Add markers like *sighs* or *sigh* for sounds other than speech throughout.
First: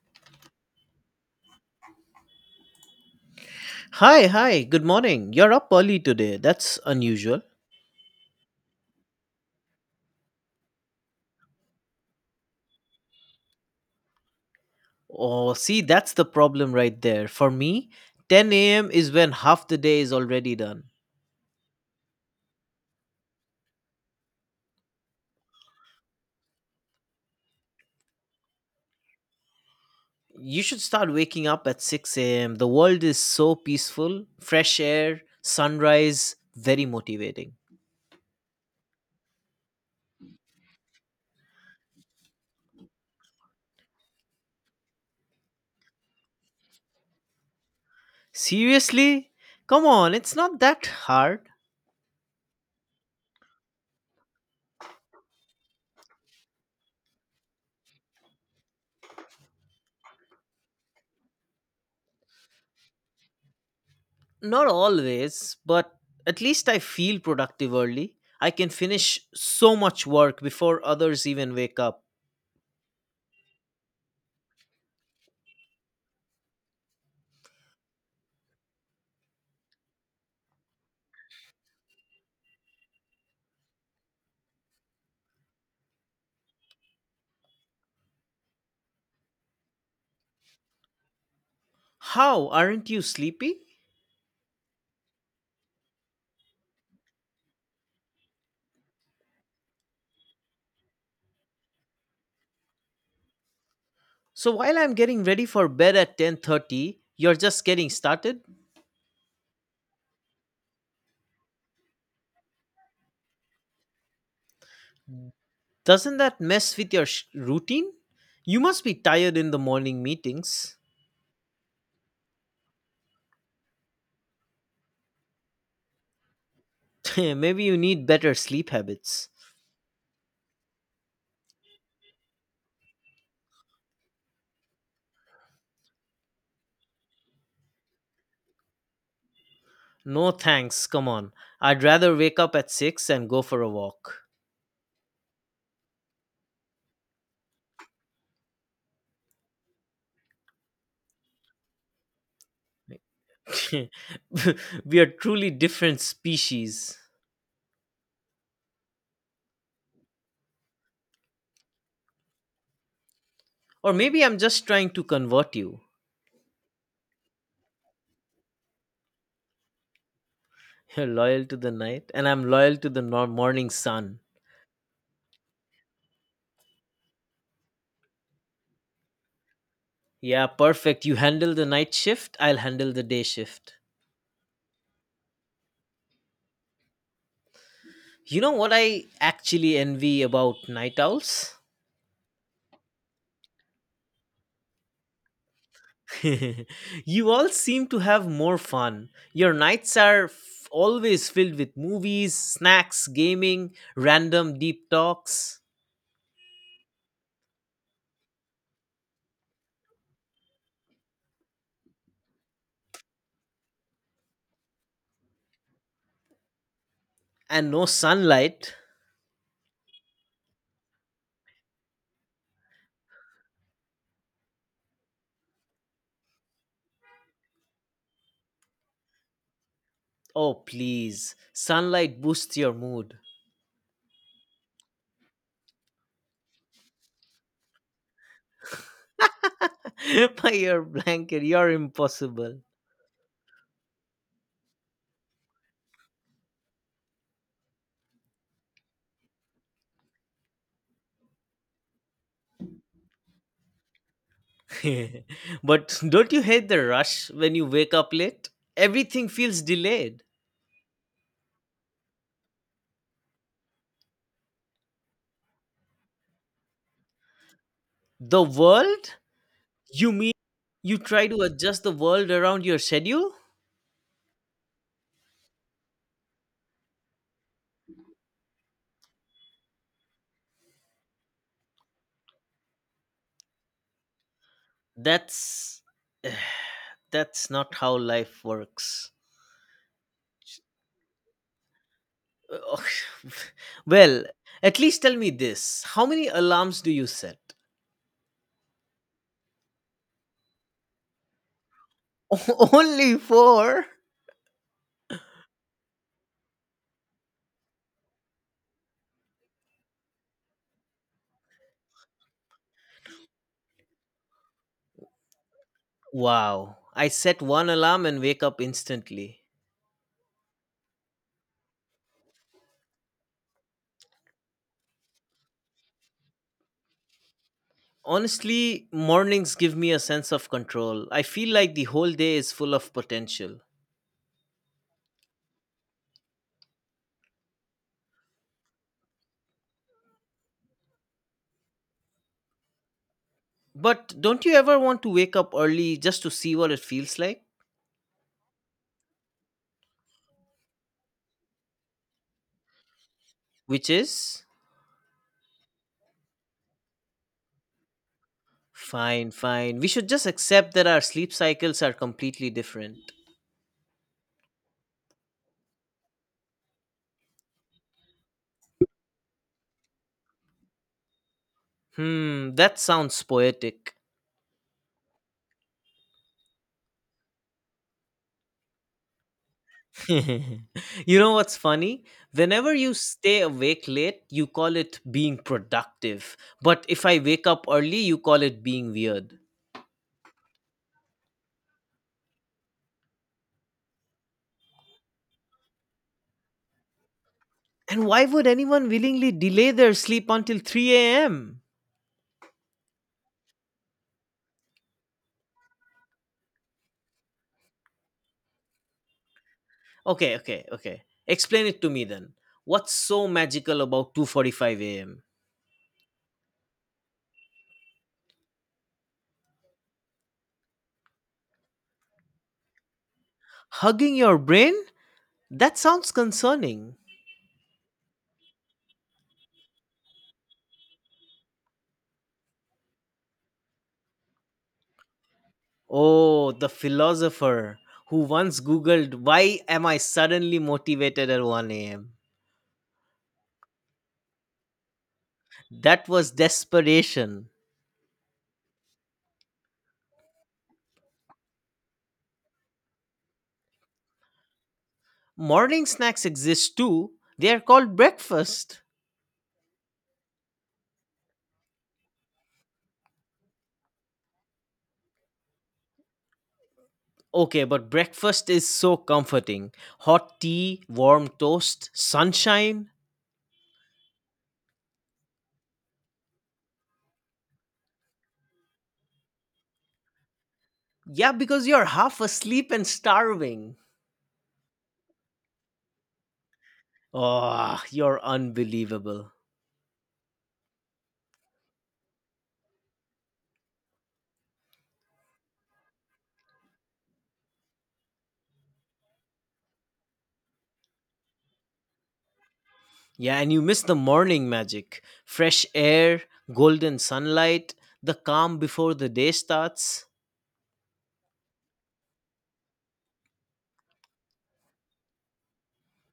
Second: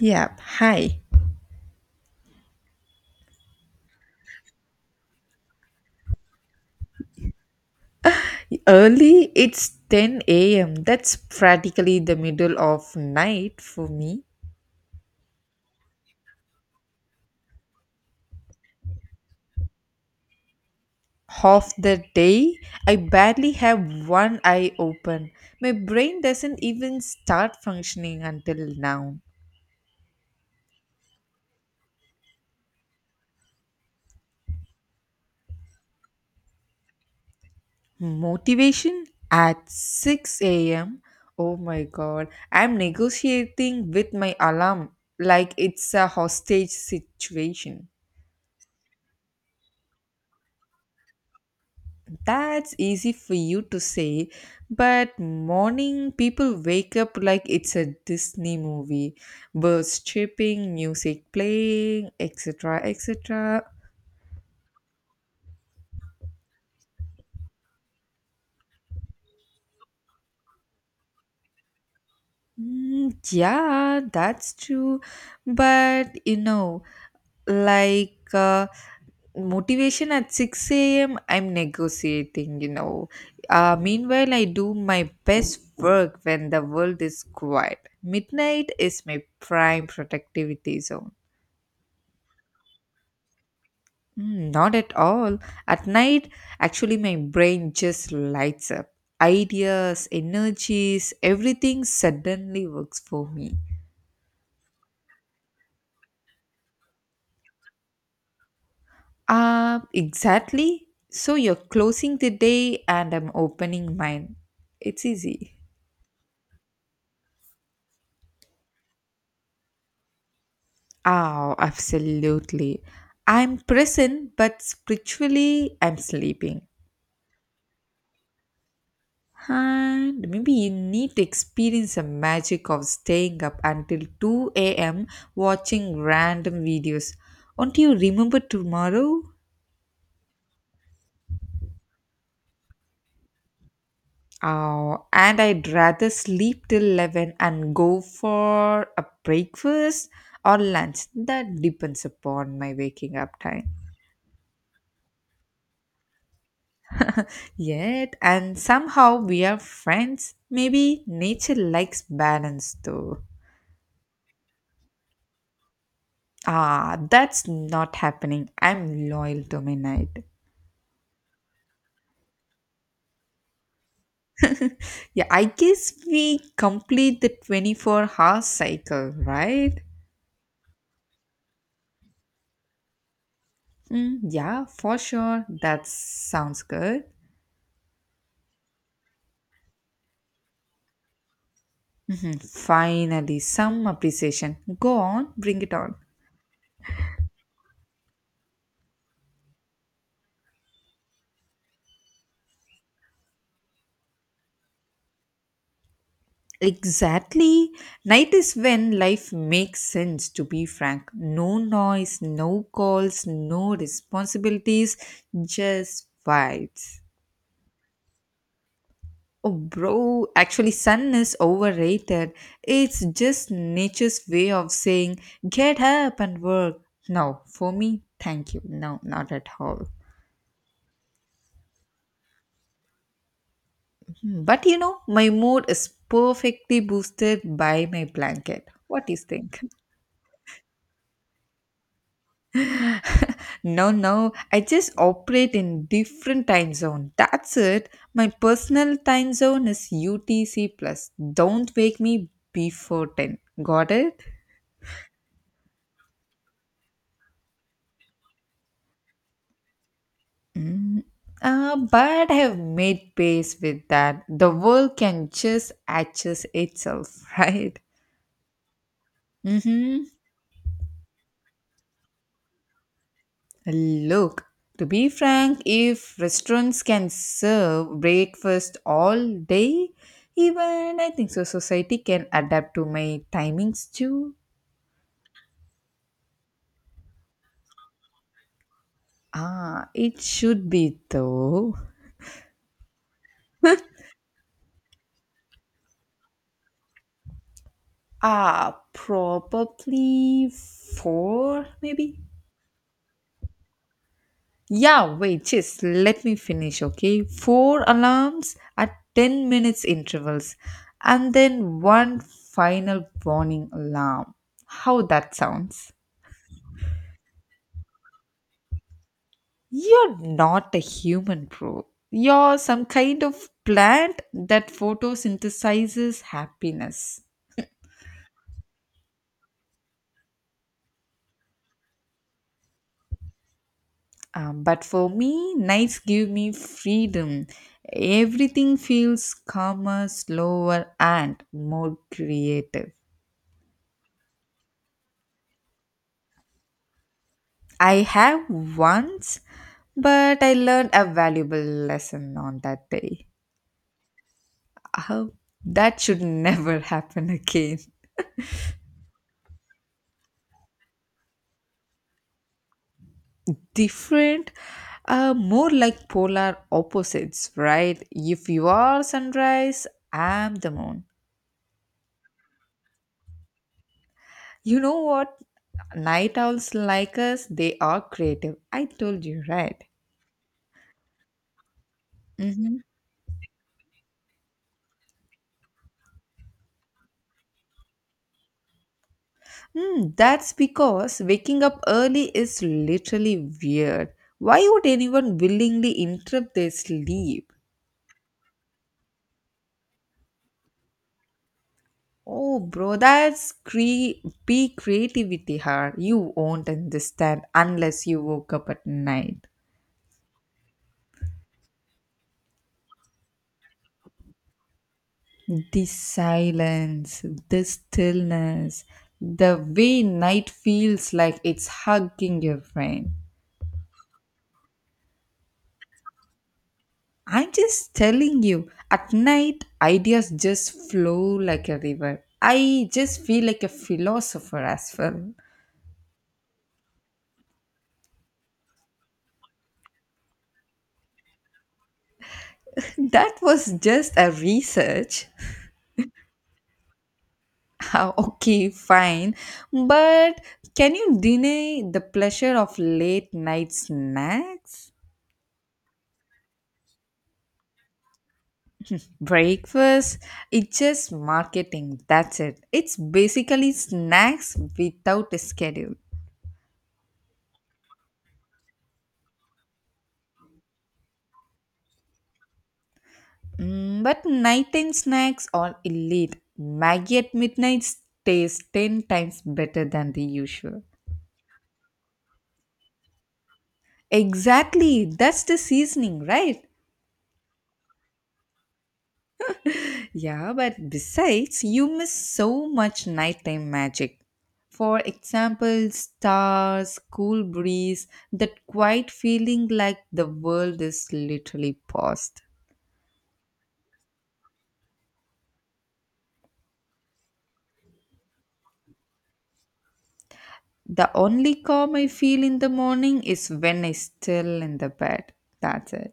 Yeah, hi. Hi, hi, good morning. You're up early today. That's unusual. Early, it's 10 a.m. That's practically the middle of night for me. Oh, see, that's the problem right there. For me, 10 a.m. is when half the day is already done. Half the day, I barely have one eye open. My brain doesn't even start functioning until now. You should start waking up at 6 a.m. The world is so peaceful, fresh air, sunrise, very motivating. Motivation at 6 a.m. Oh my god, I'm negotiating with my alarm like it's a hostage situation. Seriously? Come on, it's not that hard. That's easy for you to say, but morning people wake up like it's a Disney movie. Birds chirping, music playing, etc. etc. Not always, but at least I feel productive early. I can finish so much work before others even wake up. Mm, yeah, that's true. But like uh, motivation at 6 a.m., I'm negotiating. Meanwhile, I do my best work when the world is quiet. Midnight is my prime productivity zone. How aren't you sleepy? Mm, not at all. At night, actually, my brain just lights up. Ideas, energies, everything suddenly works for me. So while I'm getting ready for bed at 10:30, you're just getting started? Exactly. So you're closing the day and I'm opening mine. It's easy. Doesn't that mess with your routine? You must be tired in the morning meetings. Oh, absolutely. I'm present, but spiritually, I'm sleeping. *laughs* Maybe you need better sleep habits. And maybe you need to experience the magic of staying up until 2 a.m. watching random videos. Won't you remember tomorrow? No thanks, come on. I'd rather wake up at 6 and go for a walk. Oh, and I'd rather sleep till 11 and go for a breakfast or lunch. That depends upon my waking up time. *laughs* We are truly different species. *laughs* Yet, and somehow we are friends. Maybe nature likes balance though. Or maybe I'm just trying to convert you. Ah, that's not happening. I'm loyal to my night. *laughs* You're loyal to the night, and I'm loyal to the morning sun. Yeah, I guess we complete the 24-hour cycle, right? Yeah, perfect. You handle the night shift, I'll handle the day shift. Mm, yeah, for sure. That sounds good. You know what I actually envy about night owls? Mm, finally, some appreciation. Go on, bring it on. *laughs* You all seem to have more fun. Your nights are always filled with movies, snacks, gaming, random deep talks, Exactly. Night is when life makes sense, to be frank. No noise, no calls, no responsibilities, just vibes. and no sunlight. Oh, bro, actually, sun is overrated. It's just nature's way of saying, get up and work. No, for me, thank you. No, not at all. Oh, please. Sunlight boosts your mood. Hmm, but you know, my mood is perfectly boosted by my blanket. What do you think? *laughs* *laughs* My ear blanket, you're impossible. No, no, I just operate in different time zone. That's it. My personal time zone is UTC plus. Don't wake me before 10. Got it? *laughs* But don't you hate the rush when you wake up late? Everything feels delayed. Mm, but I've made peace with that. The world can just adjust itself, *laughs* right? The world? Mm-hmm. You mean you try to adjust the world around your schedule? Look, to be frank, if restaurants can serve breakfast all day, even I think so society can adapt to my timings too. That's *sighs* That's not how life works. Ah, it should be though. Ugh. *laughs* Well, at least tell me this. How many alarms do you set? Ah, probably four, maybe. *laughs* Only four? Yeah, wait, just let me finish, okay? Four alarms at 10 minutes intervals and then one final warning alarm. How that sounds? Wow. I set one alarm and wake up instantly. You're not a human, bro. You're some kind of plant that photosynthesizes happiness. Honestly, mornings give me a sense of control. I feel like the whole day is full of potential. But for me, nights give me freedom. Everything feels calmer, slower, and more creative. But don't you ever want to wake up early just to see what it feels like? I have once, but I learned a valuable lesson on that day. Which is? Uh, that should never *laughs* happen again. Fine, fine. We should just accept that our sleep cycles are completely different. Different, more like polar opposites, right? If you are sunrise, I'm the moon. Hmm, that sounds poetic. You know what? Night owls like us, they are creative. I told you, right? *laughs* You know what's funny? Whenever Mhm. you stay awake late, you call it being productive. But if I wake up early, you call it being weird. Hmm, that's because waking up early is literally weird. Why would anyone willingly interrupt their sleep? And why would anyone willingly delay their sleep until 3 a.m.? Oh, bro, that's peak creativity, her. You won't understand unless you woke up at night. Okay, okay, okay. Explain it to me then. What's so magical about 2:45 a.m.? The silence, the stillness, the way night feels like it's hugging your brain. Hugging your brain? That sounds concerning. I'm just telling you, at night, ideas just flow like a river. I just feel like a philosopher as well. *laughs* Oh, the philosopher who once googled why am I suddenly motivated at 1 a.m. That was just a research. *laughs* That was desperation. Ah, okay, fine. But can you deny the pleasure of late night snacks? Morning snacks exist too. They are called breakfast. Breakfast, it's just marketing. That's it. It's basically snacks without a schedule. Okay, but breakfast is so comforting. Hot tea, warm toast, sunshine. Mm, but nighttime snacks are elite. Maggie at midnight tastes 10 times better than the usual. Yeah, because you're half asleep and starving. Exactly, that's the seasoning, right? Oh, you're unbelievable. Yeah, but besides, you miss so much nighttime magic. For example, stars, cool breeze, that quiet feeling like the world is literally paused. Yeah, and you miss the morning magic. Fresh air, golden sunlight, the calm before the day starts. The only calm I feel in the morning is when I still in the bed. That's it.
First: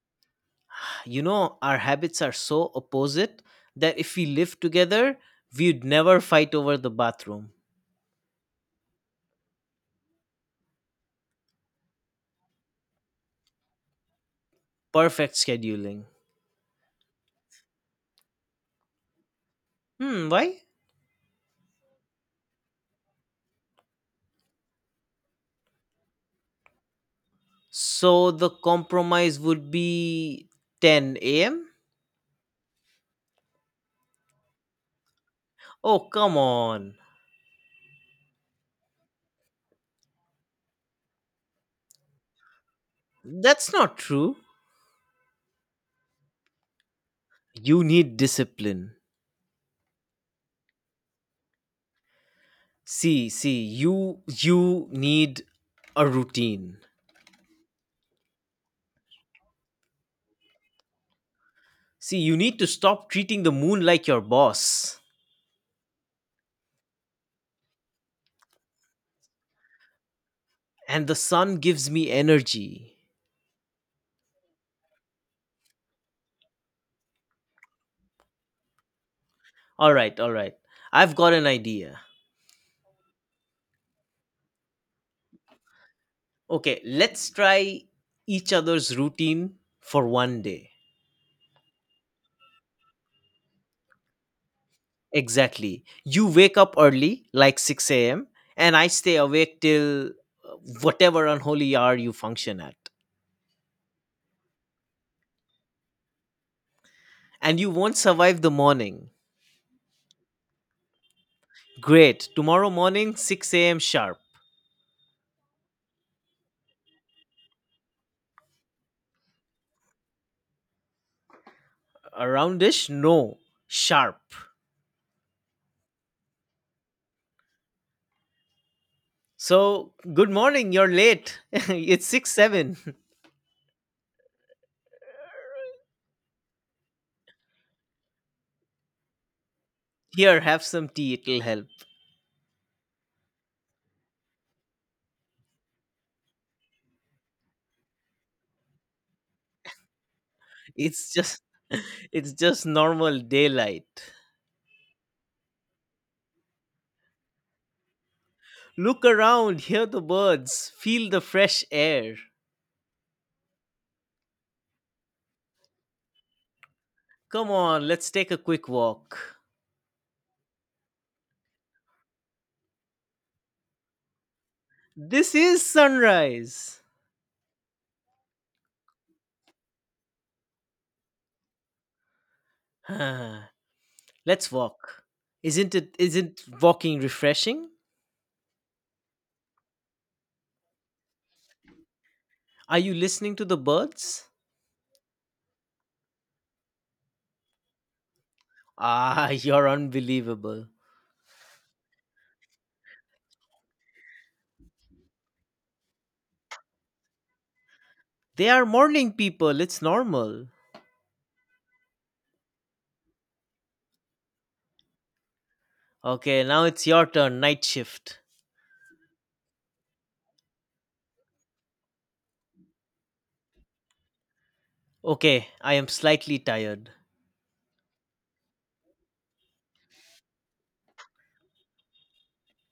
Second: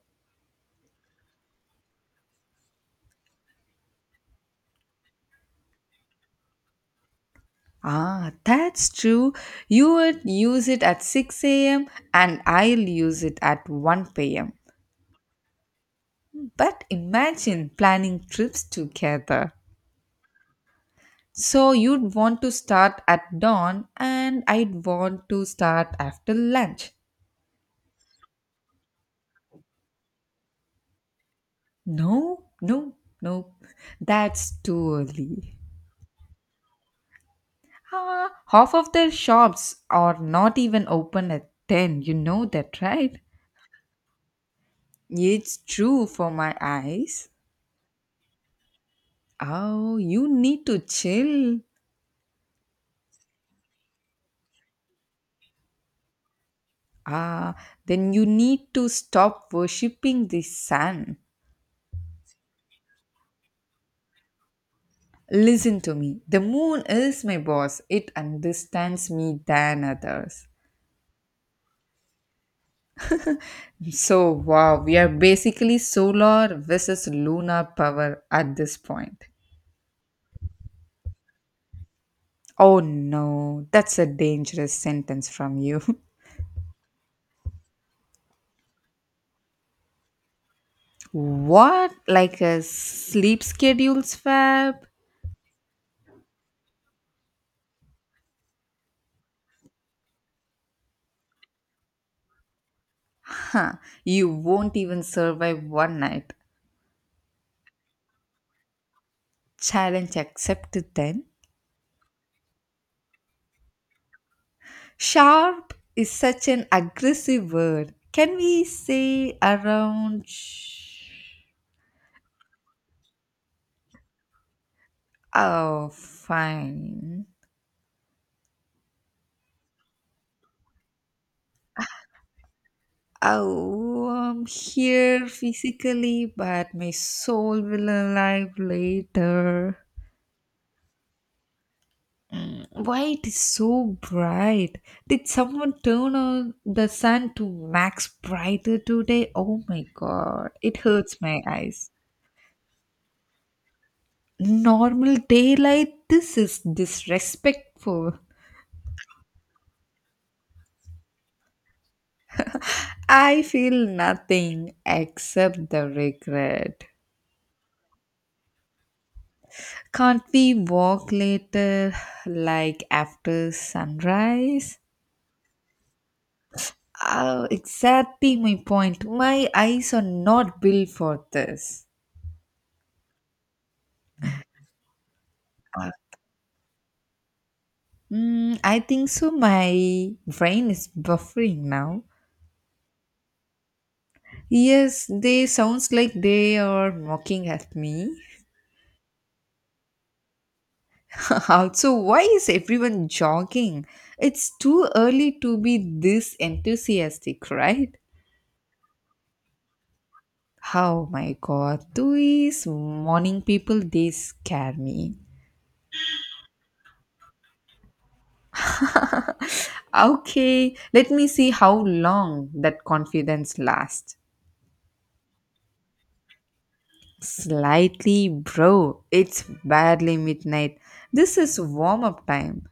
You know, our habits are so opposite that if we lived together, we'd never fight over the bathroom. Ah, that's true. You would use it at 6 a.m. and I'll use it at 1 p.m. Perfect scheduling. But imagine planning trips together. Hmm, why? So you'd want to start at dawn and I'd want to start after lunch. So the compromise would be 10 a.m.? No, no, no. That's too early. Oh, come on. Ah, half of their shops are not even open at 10. You know that, right? That's not true. It's true for my eyes. You need discipline. Oh, you need to chill. See, see, you need a routine. Ah, then you need to stop worshipping the sun. See, you need to stop treating the moon like your boss. Listen to me. The moon is my boss. It understands me than others. And the sun gives me energy. So, wow, we are basically solar versus lunar power at this point. All right, all right. I've got an idea. Oh no, that's a dangerous sentence from you. Okay, let's try each other's routine for one day. *laughs* What? Like a sleep schedules fab? Exactly. You wake up early, like 6 a.m., and I stay awake till whatever unholy hour you function at. Huh, you won't even survive one night. And you won't survive the morning. Challenge accepted then. Great. Tomorrow morning, 6 a.m. sharp. Sharp is such an aggressive word. Can we say around? Aroundish? No. Sharp. Oh, fine. So, good morning, you're late. *laughs* It's 6 7. *laughs* Oh, I'm here physically, but my soul will arrive later. Here, have some tea, it'll help. Why it is so bright? Did someone turn on the sun to max brighter today? Oh my god, it It's hurts just. my *laughs* eyes. It's just normal daylight. Normal daylight. This is disrespectful. Look around, hear the birds, feel the fresh air. I feel nothing except the regret. Come on, let's take a quick walk. Can't we walk later, like after sunrise? This is sunrise. *sighs* Oh, exactly my point. My eyes are not built for this. Ah, let's walk. Isn't walking refreshing? Mm, I think so. My brain is buffering now. Are you listening to the birds? Yes, they sounds like they are mocking at me. *laughs* You're unbelievable. *laughs* Also, why is everyone jogging? It's too early to be this enthusiastic, right? They are morning people, it's normal. Oh my god, these morning people, they scare me. Okay, now it's your turn, night shift. Okay, let me see how long that confidence lasts. Okay, I am slightly tired. Slightly, bro, it's barely midnight. This is warm up time.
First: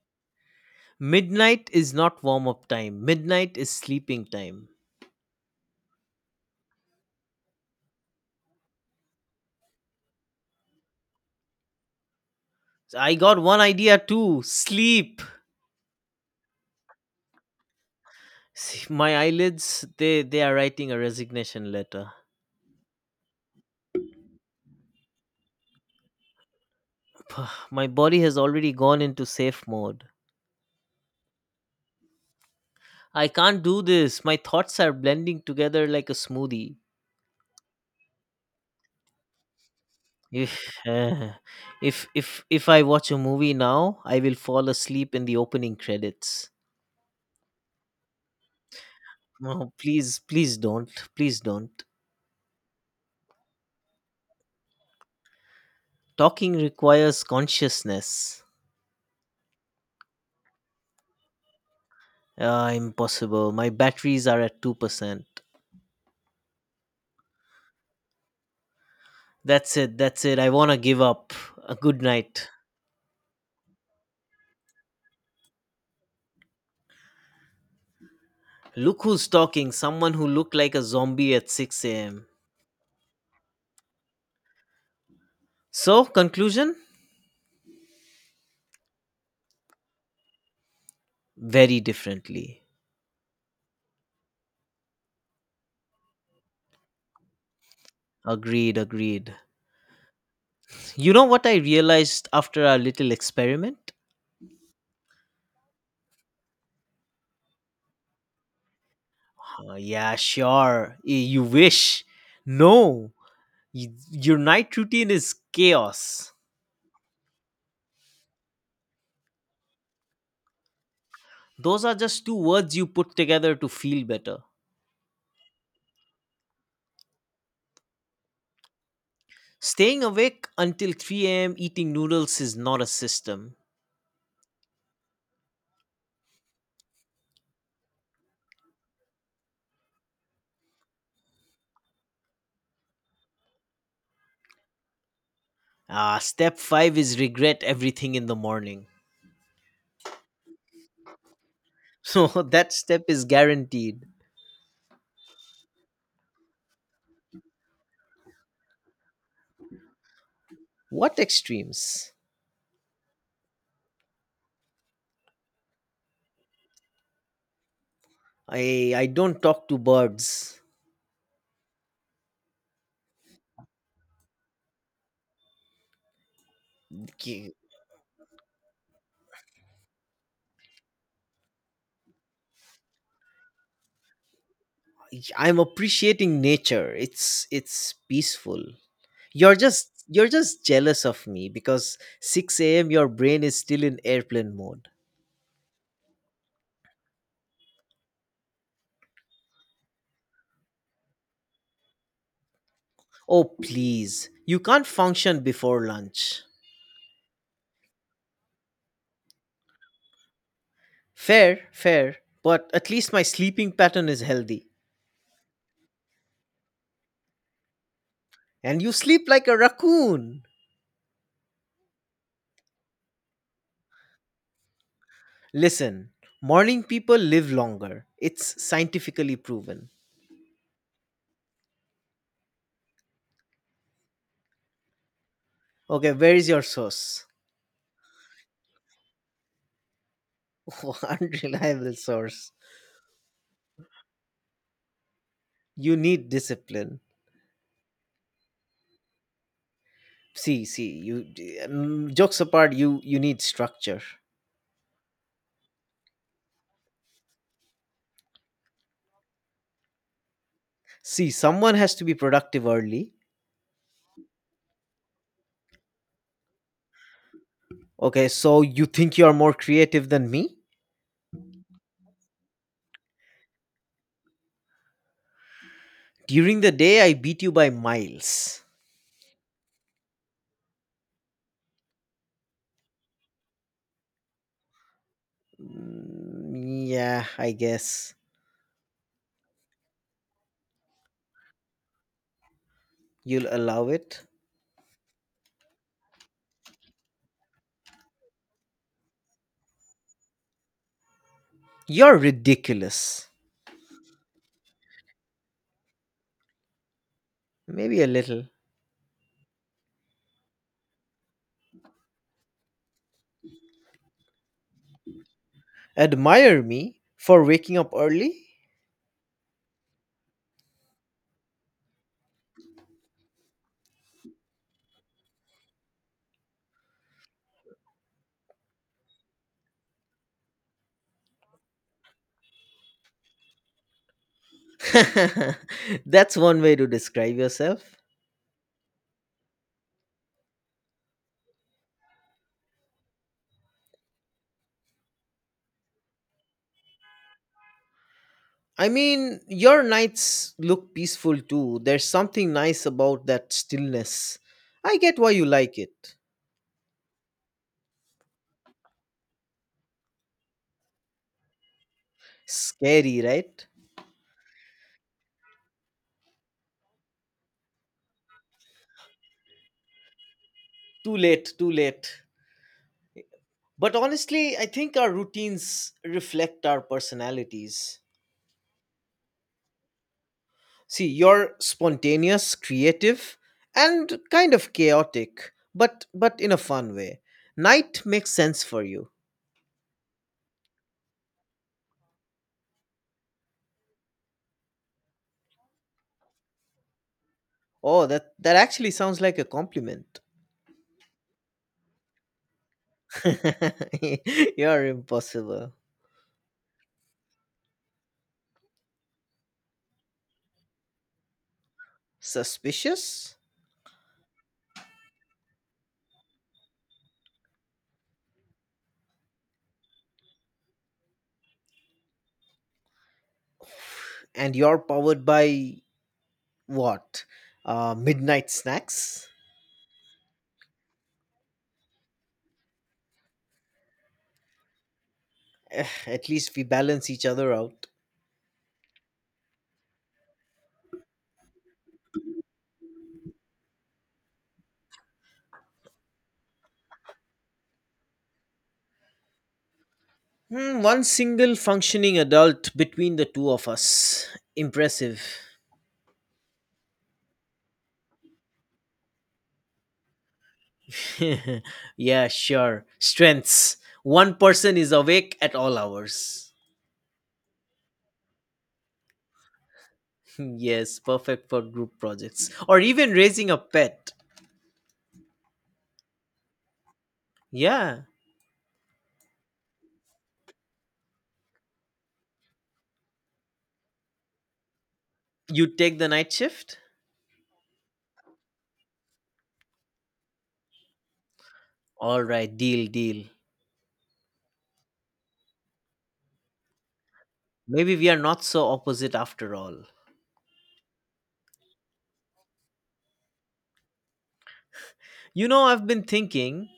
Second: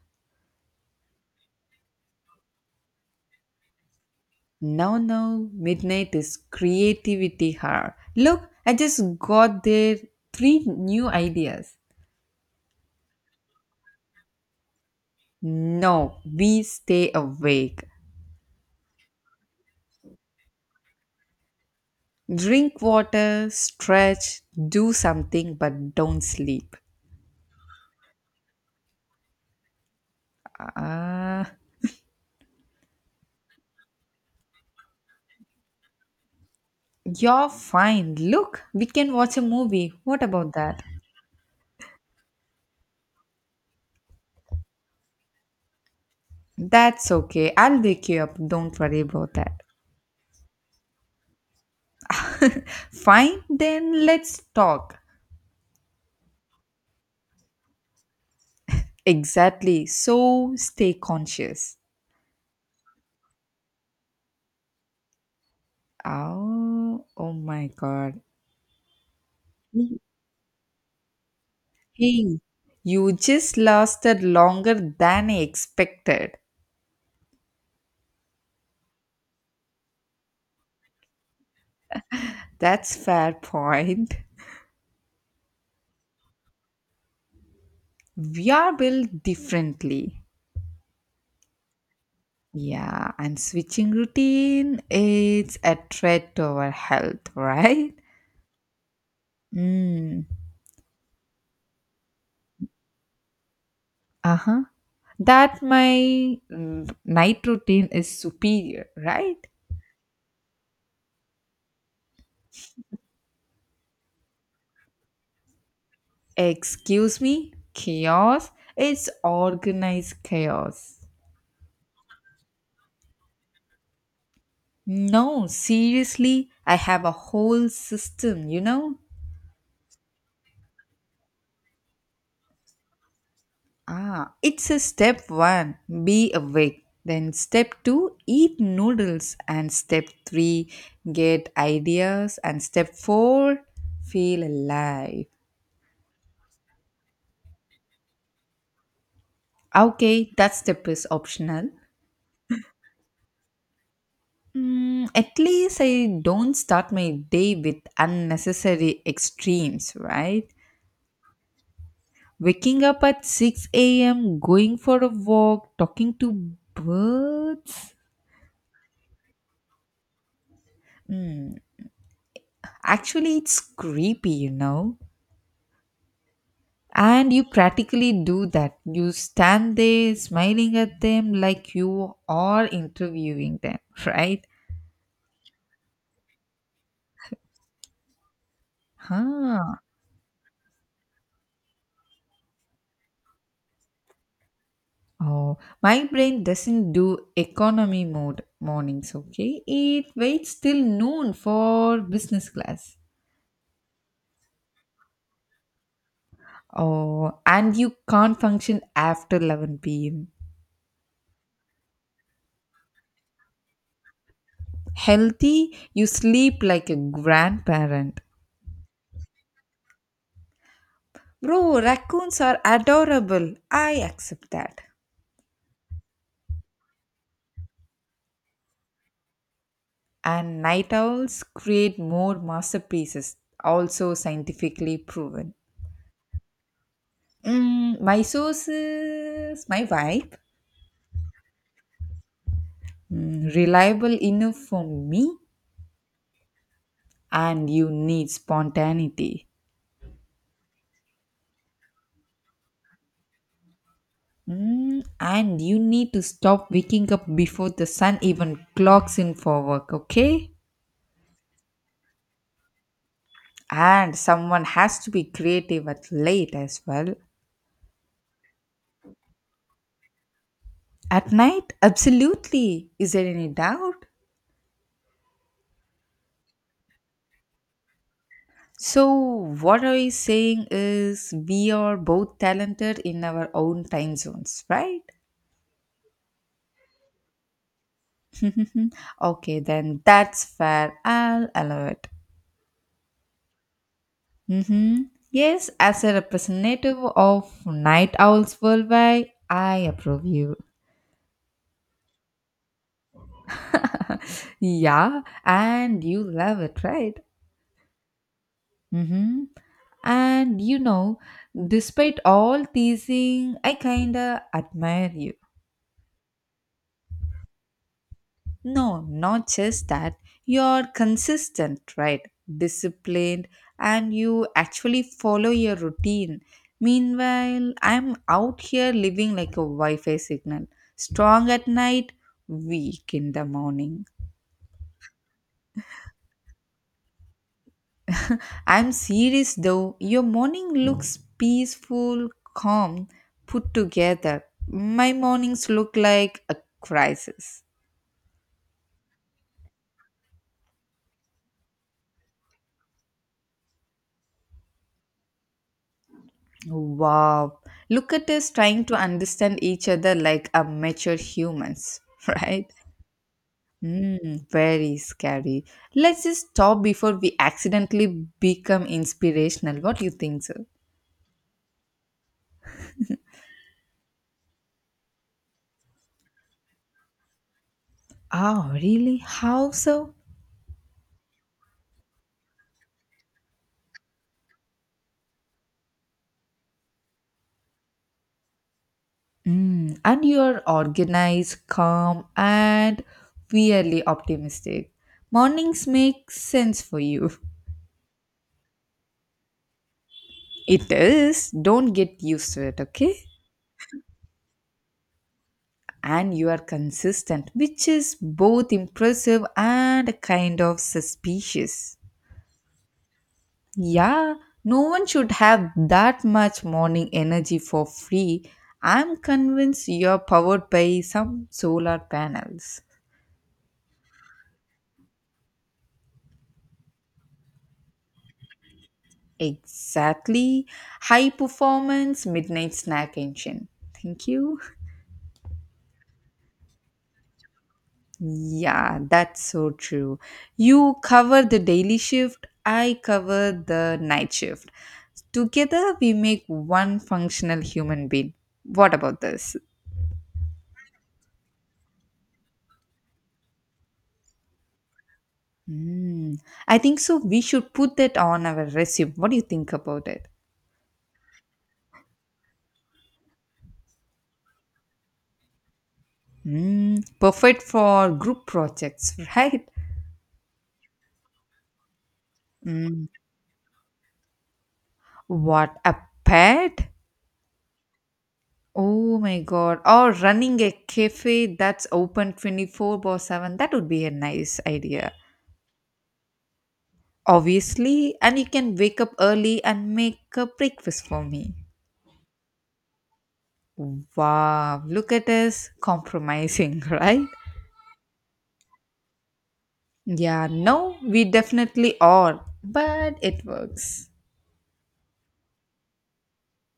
Midnight is not warm up time. Midnight is sleeping time. No, no, midnight is creativity hour. Look, I just got there three new ideas. I got one idea too. Sleep. No, we stay awake. See, my eyelids, they are writing a resignation letter. Drink water, stretch, do something, but don't sleep. *sighs* My body has already gone into safe mode. Ah, I can't do this. My thoughts are blending together like a smoothie. you're fine. Look, we can watch a movie. What about If, that? *sighs* eh, if I watch a movie now, I will fall asleep in the opening credits. That's okay. I'll wake you up. Don't worry about that. No, please, please don't. Please don't. Fine, then let's talk. Talking requires consciousness. Exactly. So stay conscious. Impossible. My batteries are at 2%. Oh, oh my god. That's it. That's it. I want to give up. A good Hey, night. you just lasted longer than I expected. Look who's talking, someone who looked like a zombie at 6 a.m. That's fair point. So, conclusion? We are built differently. Very differently. Yeah, and switching routine it's a threat to our health, right? Agreed, agreed. Mm, You know what I realized after our little experiment? uh-huh. That my night routine is superior, right? Yeah, sure. You wish. No, your night routine is chaos. Excuse me, chaos. It's organized chaos. Those are just two words you put together to feel better. No, seriously, I have a whole system, you know? Staying awake until 3 a.m. eating noodles is not a system. Ah, it's a step one, be awake. Then step two, eat noodles. And step three, get ideas. And step four, feel alive. Step 5 is regret everything in the morning. Okay, that step is optional. *laughs* So that step is guaranteed. Mm, at least I don't start my day with unnecessary extremes, right? What extremes? Waking up at 6 a.m., going for a walk, talking to birds. I don't talk to birds. Mm, actually, it's creepy, you know. And you K- practically do that. You stand there smiling at them like you are interviewing them, *laughs* right? I'm appreciating nature. It's peaceful. You're Huh. just you're just jealous of me because 6 a.m. your brain is still in airplane mode. Oh, my brain doesn't do economy mode mornings, okay? It waits till noon for business class. Oh please. You can't function before lunch. Oh, and you can't function after 11 pm. Fair, fair, but at least my sleeping pattern is healthy. Healthy, you sleep like a grandparent. And you sleep like a raccoon. Bro, raccoons are adorable. I accept that. Listen, morning people live longer. It's scientifically proven. And night owls create more masterpieces, also scientifically proven. Okay, where is your source? Mm, my source is my vibe. *laughs* Unreliable source. Mm, reliable enough for me, You need discipline. and you need spontaneity. See, see, jokes apart, you need structure. Mm, and you need to stop waking up before the sun even clocks in for work, okay? See, someone has to be productive early. And someone has to be creative at late as well. Okay, so you think you are more creative than me? At night, absolutely. Is there any doubt? During the day I beat you by miles. So, what are we saying is we are both talented in our own time zones, right? Mm, yeah, I guess. *laughs* Okay, then that's fair. I'll allow it. You'll allow it. Hmm. Yes, as a representative of night owls worldwide, I approve you. You're ridiculous. *laughs* Yeah, and you love it, right? Maybe a little. Hmm. And you know, despite all teasing, I kinda admire you. Admire me for waking up early? No, not just that. You're consistent, right? Disciplined, and you actually follow your routine. Meanwhile, I'm out here living like a Wi Fi signal. Strong at night, weak in the morning. *laughs* That's one way to describe yourself. I'm serious though. Your morning looks peaceful, calm, put together. My mornings look like a crisis. I mean, your nights look peaceful too. There's something nice about that stillness. I get why you like it. Wow. Look at us trying to understand each other like a mature humans, *laughs* right? Scary, right? Mm, very scary. Let's just stop before we accidentally become inspirational. What do you think, sir? Too late, too late. But honestly, I think our routines reflect our personalities. Oh, really? How so? See, you're spontaneous, creative, and kind of chaotic, but in a fun way. Night makes sense for you. Mm, and you're organized, calm, and weirdly optimistic. Mornings make sense for you. Oh, that actually sounds like a compliment. *laughs* It is. Don't get used to it, okay? *laughs* You're impossible. And you are consistent, which is both impressive and kind of suspicious. Suspicious? Yeah, no one should have that much morning energy for free. I'm convinced you're powered by some solar panels. And you're powered by what? Midnight snacks? Exactly. High performance midnight snack engine. Thank you. At least we balance each other out. Yeah, that's so true. You cover the daily shift, I cover the night shift. Together, we make one functional human being. What about this? Hmm, one single functioning adult between the two of us. Impressive. Hmm. I think so. We should put that on our resume. What do you think about it? *laughs* Yeah, sure. Strengths. One person is awake at all hours. Mm, perfect for group projects, *laughs* right? *laughs* Yes, perfect for group projects. Or Mm, even raising a pet. what a pet! Yeah. Oh my god. Or running a cafe that's open 24 by 7. That would be a nice idea. You take the night shift? Obviously, and you can wake up early and make a breakfast for me. All right, deal, deal. Wow, look at us compromising, *laughs* right? Maybe we are not so opposite after all. Yeah, no, we definitely are, but it works. You know, I've been thinking,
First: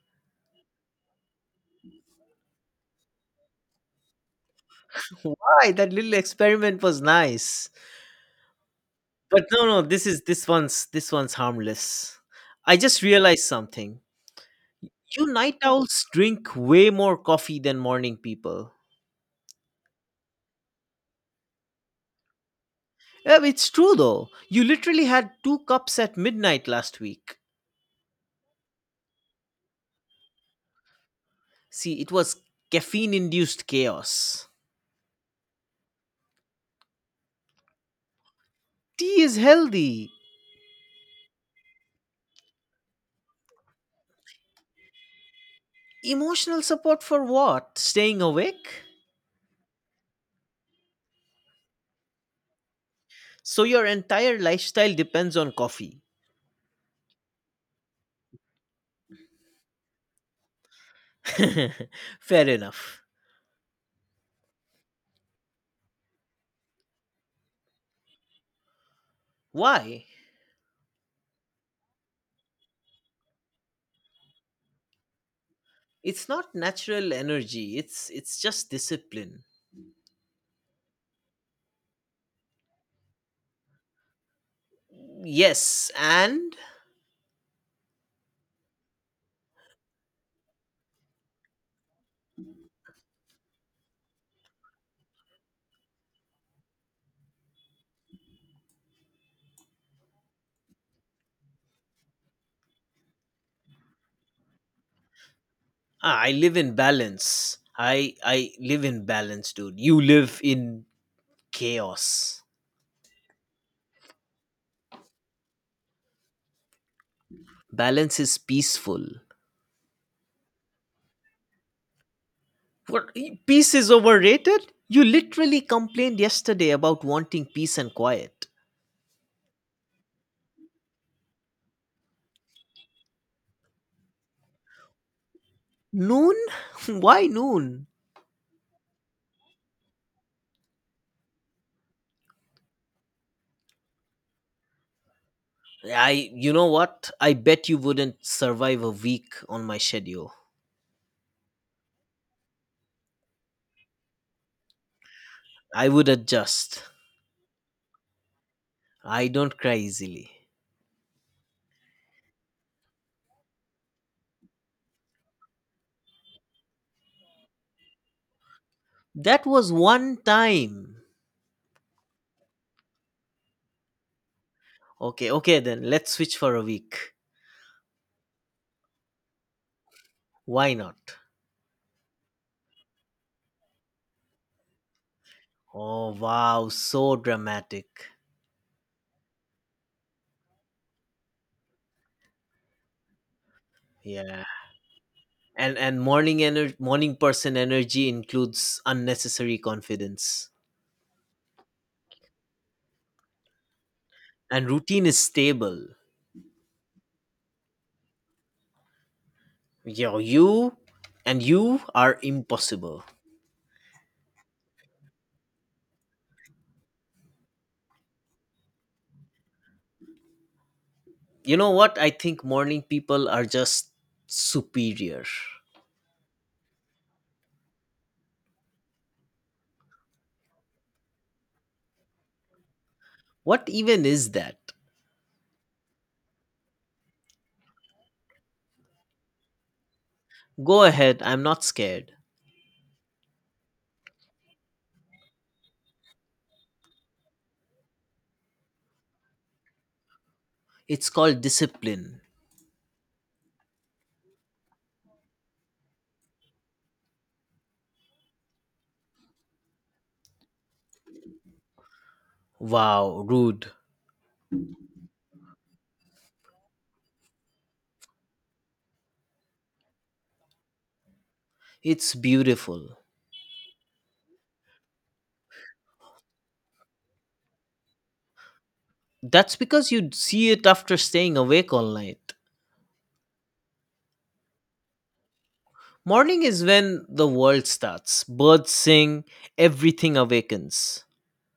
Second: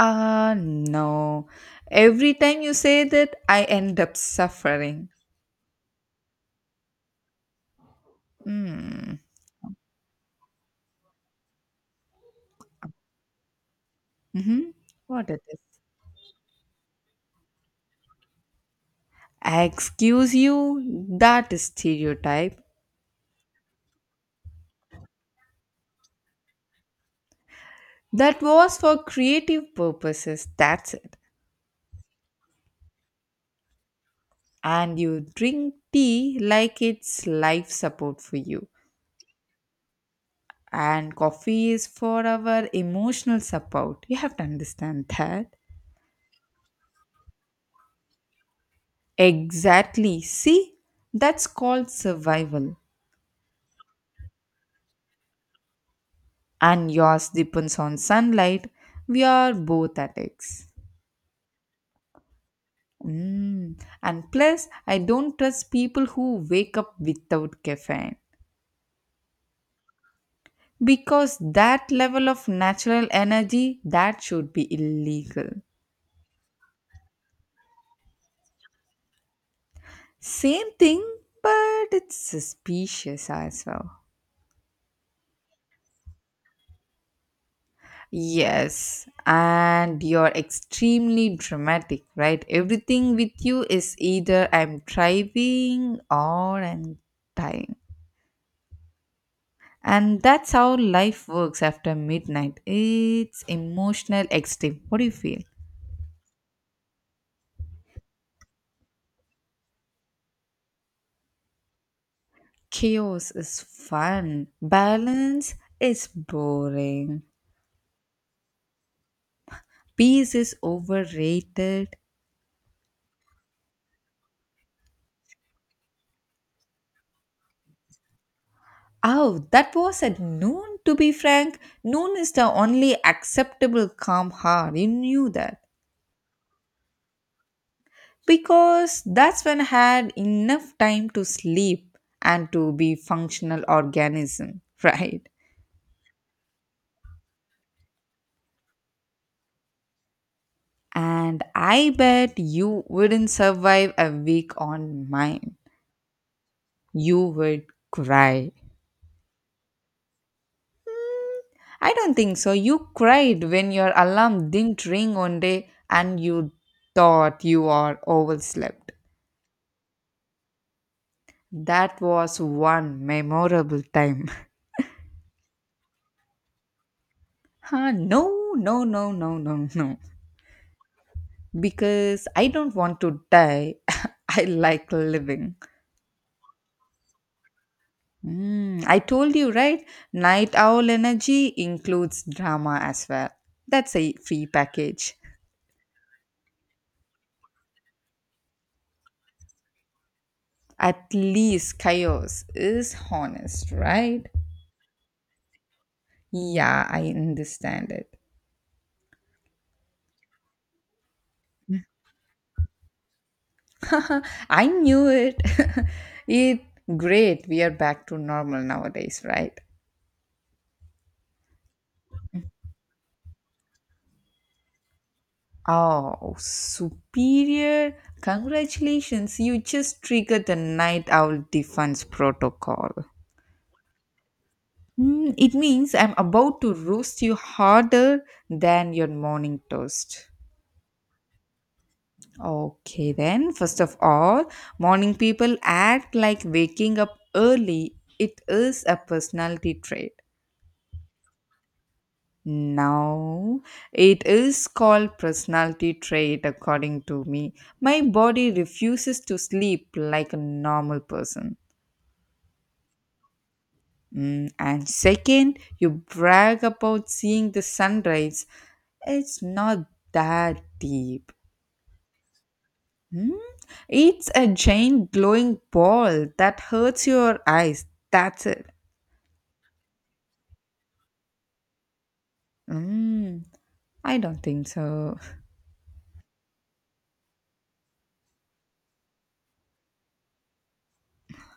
Ah, no. Every time you say that, I end up suffering. why that little experiment was nice. Hmm. But no, no, this one's harmless. I just realized something. Mm-hmm. You What it night is? owls drink way more coffee than morning people. Excuse you, that is stereotype. Yeah, it's true though. You literally had two cups at midnight last week. That was for creative purposes, that's it. See, it was caffeine induced chaos. And you drink tea like it's life support for you, Tea is healthy. and coffee is for our emotional support. You have to understand that. Emotional support for what? Staying awake? Exactly, see, that's called survival. So your entire lifestyle depends on coffee. And yours depends on sunlight. We are both addicts. *laughs* Fair enough. Mm. And plus, I don't trust people who wake up without caffeine, Why? because that level of natural energy, that should be illegal. It's not natural energy. It's just discipline. Same thing, but it's suspicious as well. Yes, and Yes, and you're extremely dramatic, right? Everything with you is either I'm driving or I'm dying. And that's how life works after midnight. It's emotional extreme. What do you feel? I live in balance. I live in balance, dude. You live in chaos. Chaos is fun, balance is boring, Balance is peaceful. peace is overrated. What peace is overrated? You literally complained yesterday about wanting peace and quiet. Oh, that was at noon, to be frank. Noon is the only acceptable calm hour. You knew that. Noon? *laughs* Why noon? Because that's when I had enough time to sleep and to be functional organism, *laughs* right? You know what? I bet you wouldn't survive a week on my schedule. And I bet you wouldn't survive a week on mine. I would adjust. You would cry. I don't cry easily. I don't think so. You cried when your alarm didn't ring one day, and you thought you are overslept. That was one time. That was one memorable time. *laughs* Okay, okay then. Let's switch for a week. Huh, no, no, no, no, no, no. Why not? Because I don't want to die. *laughs* I like living. Oh wow, so dramatic. I told you, right? Night owl energy includes drama as well. That's a Yeah. free package. And morning person energy includes unnecessary confidence. At least chaos is honest, right? And routine is stable. Yeah, I understand it. Yo, you and you are impossible. *laughs* I knew it. *laughs* It great. We are back to normal nowadays, right? You know what? I think morning people are just superior. Oh, superior. Congratulations, you just triggered the night owl defense protocol. What even is that? It means I'm about to roast you harder than your morning toast. Go ahead, I'm not scared. Okay, then, first of all, morning people act like waking up early, it is a personality trait. It's called discipline. No, it is called personality trait according to me. My body refuses to sleep like a normal person. Wow, rude. And second, you brag about seeing the sunrise. It's not that deep. It's beautiful. Hmm? It's a giant glowing ball that hurts your eyes. That's it. That's because you see it after staying awake all night. Mm, I don't think so. Morning is when the world starts. Birds sing, everything awakens.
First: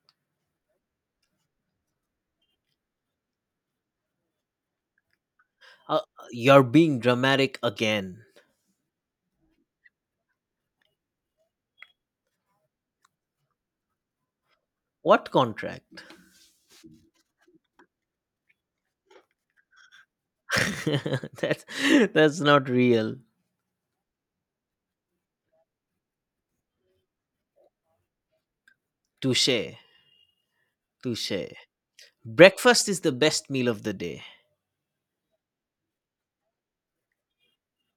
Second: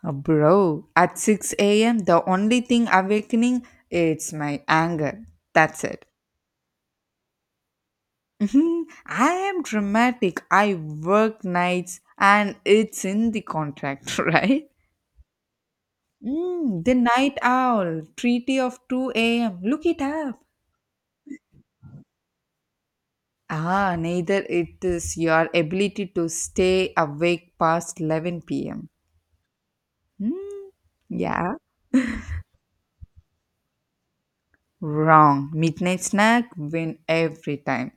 Bro, at 6 a.m., the only thing awakening it's my anger. That's Uh, it. you're being dramatic again. Mhm. I am dramatic. I work nights and it's in the contract, *laughs* right? What contract? The night owl, treaty of 2 a.m. Look it up. *laughs* that's, that's not real. Neither it is your ability to stay awake past 11 p.m. Touche. Hmm, Touche. yeah, Breakfast is the best meal of the day. wrong. Midnight snack win every time.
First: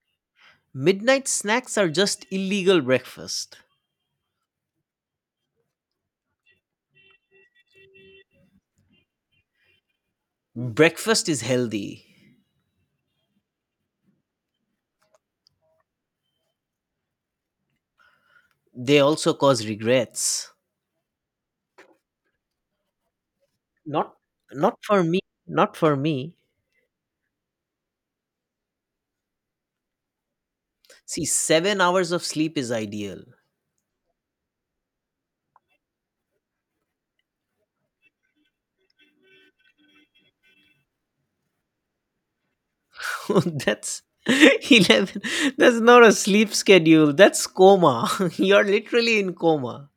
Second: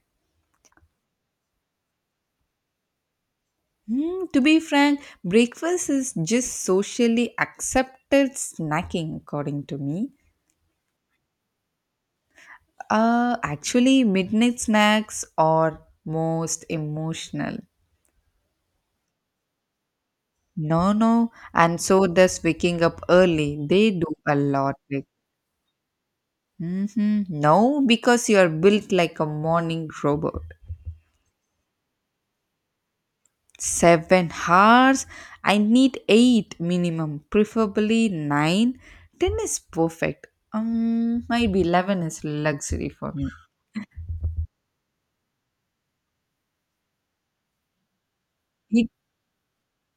Midnight snacks are just illegal breakfast. To be frank, breakfast is just socially accepted snacking, according to me. Breakfast is healthy. Actually, midnight snacks are most emotional. They also cause regrets. No, no, and so does waking up early. They do Not a lot. not for Like, me, not for me. mm-hmm. No, because you are built like a morning robot. See, 7 hours of sleep is ideal. 7 hours? I need eight minimum, preferably nine. Ten is perfect. Maybe 11 is luxury for me. *laughs* that's *laughs* 11, that's not a sleep schedule. That's coma. *laughs* You're It- literally in coma.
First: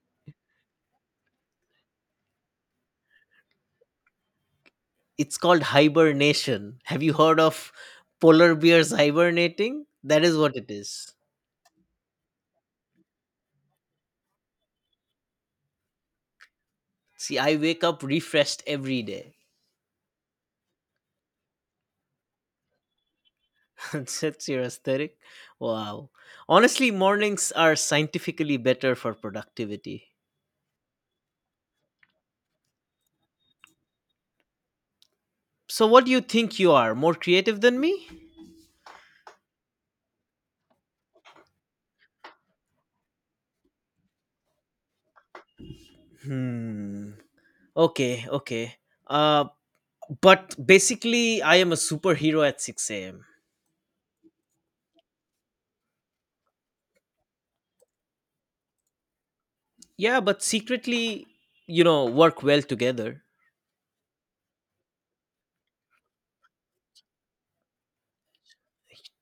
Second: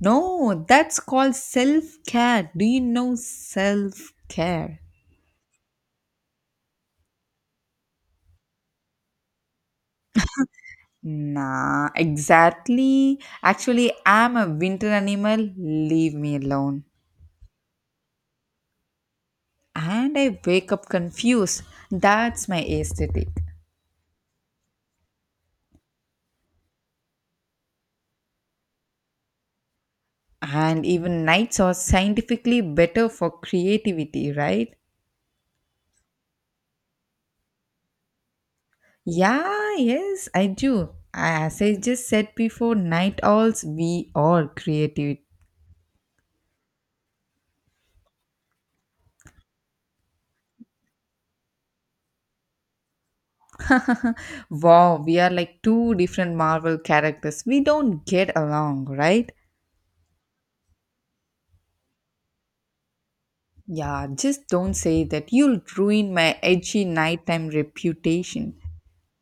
no, that's called self care. Do you know self care? It's called hibernation. Have you heard of polar bears hibernating? That is what it is. Nah, exactly. Actually, I'm a winter animal. Leave me alone. See, I wake up refreshed every day. And I wake up confused. That's my aesthetic. *laughs* That's your aesthetic. Wow. Honestly, mornings are scientifically better for productivity. And even nights are scientifically better for creativity, right? So, what do you think you are? More creative than me? Yeah, yes, I do. As I just said before, night owls, we are creative. Hmm. Okay, okay. Uh, but basically, I am a superhero at 6 a.m. *laughs* Wow, we are like two different Marvel characters. We don't get along, right? Yeah, but secretly, work well together. Yeah, just don't say that. You'll ruin my edgy nighttime reputation.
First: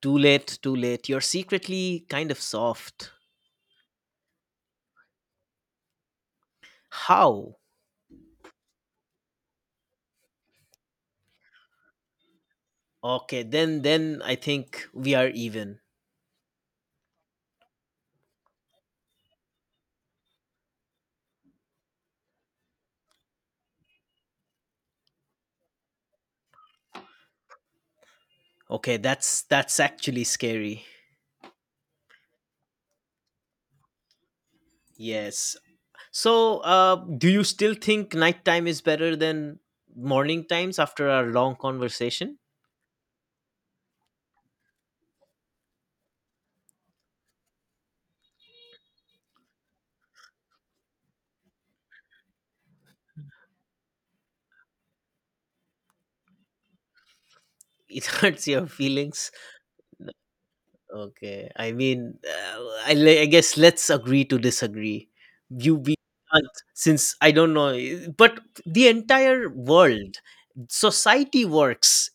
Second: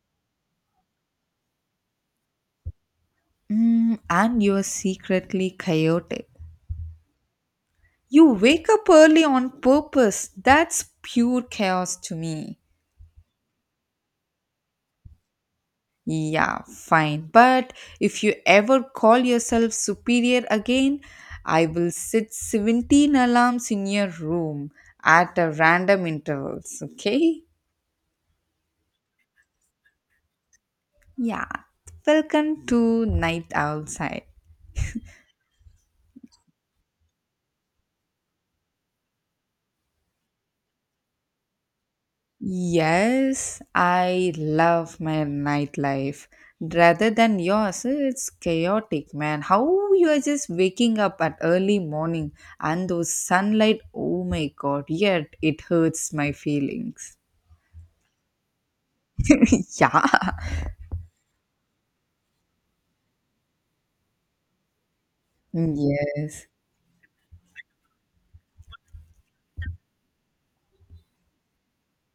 Too late, too late. You're secretly kind of soft. And you're secretly chaotic. How? You wake up early on purpose. That's pure chaos to me. Okay, then I think we are even. Yeah, fine. But if you ever call yourself superior again, I will set 17 alarms in your room at a random intervals, okay? Okay, that's actually scary. Yeah. Welcome to Night Outside. Yes. So, do you still think nighttime is better than morning times after our long conversation? Yes, I love my nightlife. Rather than yours, it's chaotic, man. How you are just waking up at early morning, and those sunlight, oh my god, yet it hurts my feelings. It *laughs* hurts your feelings. *laughs* Yeah. Okay. I mean, I guess let's agree to disagree. You be can't, Yes. since I don't know, but the entire world, society works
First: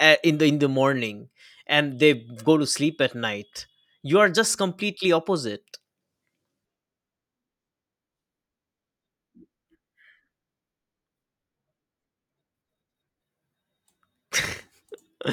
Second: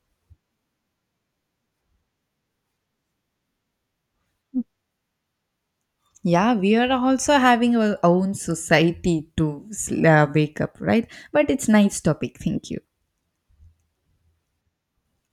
in the morning, and they go to sleep at night. You are just completely opposite. Yeah, we are also having our own society to wake up, right? But it's nice topic. Thank you.